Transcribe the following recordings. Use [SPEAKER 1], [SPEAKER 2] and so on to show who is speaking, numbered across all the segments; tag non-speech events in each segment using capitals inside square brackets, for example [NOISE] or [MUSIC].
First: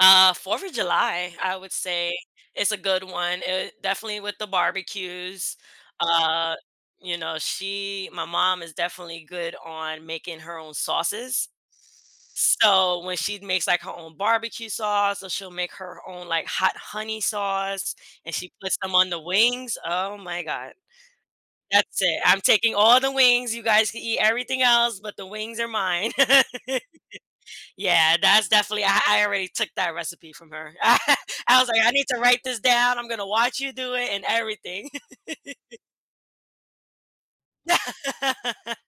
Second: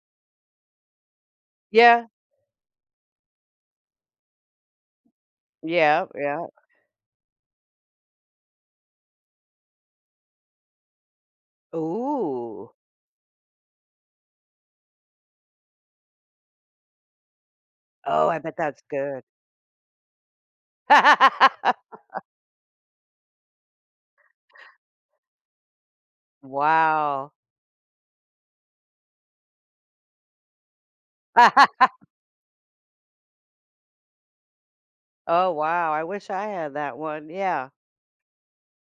[SPEAKER 1] Uh, 4th of July, I would
[SPEAKER 2] Yeah.
[SPEAKER 1] say it's a good one, uh, definitely with the barbecues,
[SPEAKER 2] Yeah yeah.
[SPEAKER 1] uh, you know, she my mom is definitely good on making her own sauces.
[SPEAKER 2] Ooh!
[SPEAKER 1] So, when she makes, like, her own barbecue sauce, so she'll make her own, like, hot honey sauce
[SPEAKER 2] Oh,
[SPEAKER 1] and
[SPEAKER 2] I
[SPEAKER 1] she
[SPEAKER 2] bet
[SPEAKER 1] puts
[SPEAKER 2] that's
[SPEAKER 1] them on the
[SPEAKER 2] good.
[SPEAKER 1] wings, oh my god, that's it.
[SPEAKER 2] [LAUGHS]
[SPEAKER 1] I'm taking all the wings, you guys can eat everything else, but the wings are mine. [LAUGHS]
[SPEAKER 2] Wow!
[SPEAKER 1] Yeah, that's definitely I I already took that recipe from her. [CHUCKLES] I was, like, I need
[SPEAKER 2] [LAUGHS]
[SPEAKER 1] to write this down. I'm gonna watch you do it and everything.
[SPEAKER 2] Oh
[SPEAKER 1] [LAUGHS]
[SPEAKER 2] wow, I wish I had that one, yeah.
[SPEAKER 1] [LAUGHS]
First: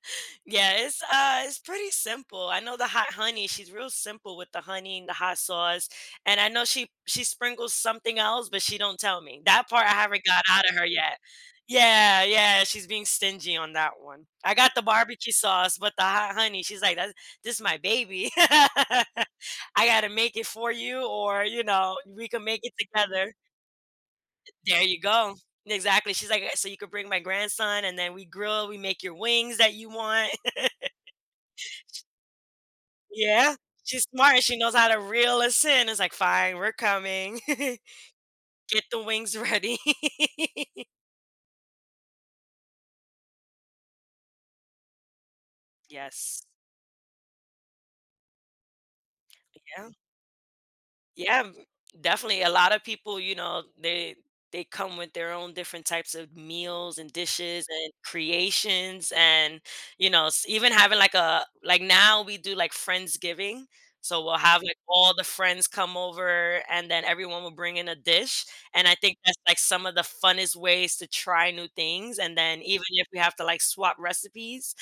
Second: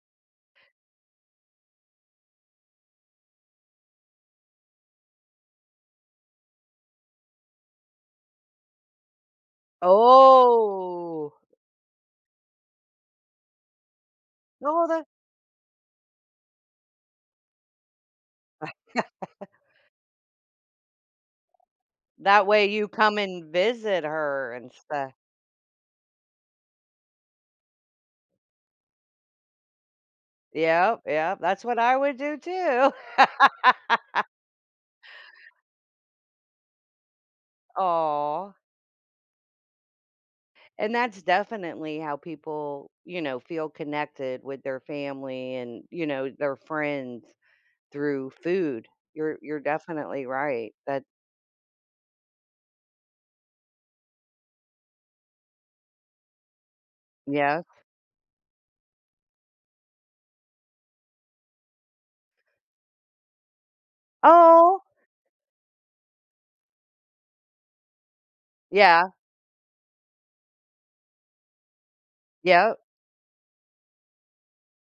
[SPEAKER 1] Yeah, it's uh, it's pretty simple. I know the hot honey, she's real simple with the honey and the hot sauce, and I know she she sprinkles something else, but she don't tell me. That part I haven't got out of her yet.
[SPEAKER 2] Oh!
[SPEAKER 1] Yeah yeah, she's being stingy on that one. I got the
[SPEAKER 2] No, tha
[SPEAKER 1] barbecue sauce, but the hot honey, she's, like, "That's this is my baby. [LAUGHS]
[SPEAKER 2] [LAUGHS]
[SPEAKER 1] I gotta make it for you or, you know, we can
[SPEAKER 2] that
[SPEAKER 1] make
[SPEAKER 2] way
[SPEAKER 1] it
[SPEAKER 2] you come
[SPEAKER 1] together."
[SPEAKER 2] and visit her and
[SPEAKER 1] There you
[SPEAKER 2] stuff.
[SPEAKER 1] go. Exactly. She's, like, uh, "So you could bring my grandson and then we grill, we make your wings that you want."
[SPEAKER 2] Yeah yeah, that's what
[SPEAKER 1] [LAUGHS]
[SPEAKER 2] I
[SPEAKER 1] She
[SPEAKER 2] would do, too.
[SPEAKER 1] Yeah, she's
[SPEAKER 2] [LAUGHS]
[SPEAKER 1] smart and she knows how to reel us in. It's, like, "Fine, we're coming. [CHUCKLES]
[SPEAKER 2] Aw!
[SPEAKER 1] Get the wings ready." [LAUGHS]
[SPEAKER 2] And that's definitely how people, you know, feel connected with their family and, you know,
[SPEAKER 1] Yes.
[SPEAKER 2] their friends, through food. You're you're
[SPEAKER 1] Yeah.
[SPEAKER 2] definitely right. That
[SPEAKER 1] Yeah, m definitely a lot of people, you know, they they come with their own different types of meals, and
[SPEAKER 2] Yes.
[SPEAKER 1] dishes, and creations, and, you know, s even having, like, a, like now we do, like, Friendsgiving, so we'll have, like,
[SPEAKER 2] Aw!
[SPEAKER 1] all the friends come over and then everyone will bring in a dish and I
[SPEAKER 2] Yeah.
[SPEAKER 1] think that's, like, some of the funnest ways to try new things and then
[SPEAKER 2] Yup.
[SPEAKER 1] even if we have to, like, swap recipes.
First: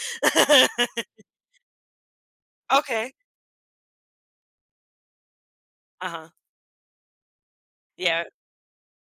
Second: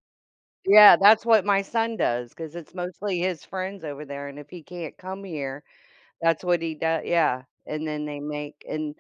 [SPEAKER 2] Yeah,
[SPEAKER 1] [LAUGHS]
[SPEAKER 2] that's what my son does, ‘cause it's
[SPEAKER 1] Okay.
[SPEAKER 2] mostly his friends over there and if he can't come here,
[SPEAKER 1] Uh-huh.
[SPEAKER 2] that's what he doe yeah, and then they
[SPEAKER 1] Yeah.
[SPEAKER 2] make and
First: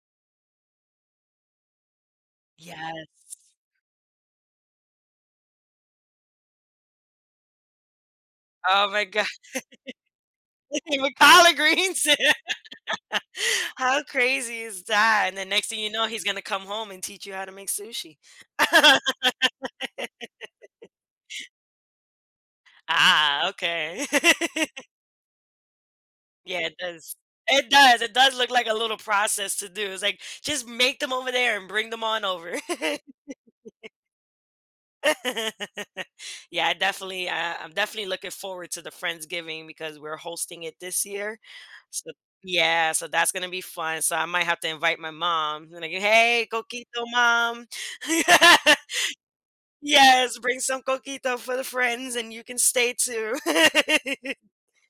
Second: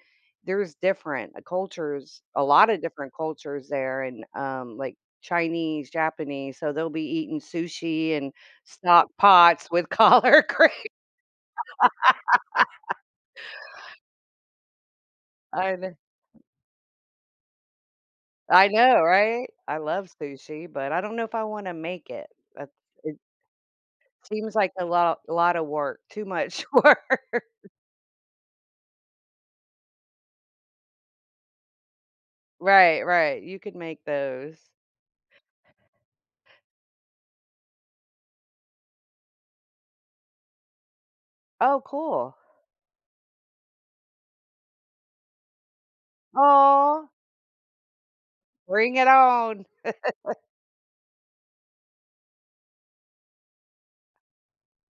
[SPEAKER 2] there's different cultures, a lotta different
[SPEAKER 1] Yes.
[SPEAKER 2] cultures there and, um, like, Chinese, Japanese, so they'll be eating sushi and
[SPEAKER 1] Oh my
[SPEAKER 2] stock
[SPEAKER 1] god,
[SPEAKER 2] pots with collard green.
[SPEAKER 1] eating with collard greens?
[SPEAKER 2] [LAUGHS]
[SPEAKER 1] [LAUGHS] How crazy is that? And the next
[SPEAKER 2] I
[SPEAKER 1] thing you
[SPEAKER 2] know.
[SPEAKER 1] know he's gonna come home and teach you how to make sushi.
[SPEAKER 2] I know,
[SPEAKER 1] [LAUGHS]
[SPEAKER 2] right? I love sushi, but I don't know if I wanna make it. That see
[SPEAKER 1] Ah, okay.
[SPEAKER 2] seems like
[SPEAKER 1] [LAUGHS]
[SPEAKER 2] a lot a lotta work, too much
[SPEAKER 1] Yeah, it does
[SPEAKER 2] work.
[SPEAKER 1] it does it does look like a little process to do. It's, like, "Just make them over there and bring them on over."
[SPEAKER 2] Right right, you could
[SPEAKER 1] [LAUGHS]
[SPEAKER 2] make those.
[SPEAKER 1] [LAUGHS] Yeah, I definitely uh, I'm definitely looking forward to the Friendsgiving because we're hosting it this year.
[SPEAKER 2] Oh,
[SPEAKER 1] So
[SPEAKER 2] cool.
[SPEAKER 1] yeah, so that's gonna be fun. So, I might have to invite my mom, like, "Hey, coquito,
[SPEAKER 2] Aw!
[SPEAKER 1] mom." Yeah.
[SPEAKER 2] Bring it on.
[SPEAKER 1] "Yes,
[SPEAKER 2] [CHUCKLES]
[SPEAKER 1] bring some coquito for the friends and you can stay too." [LAUGHS]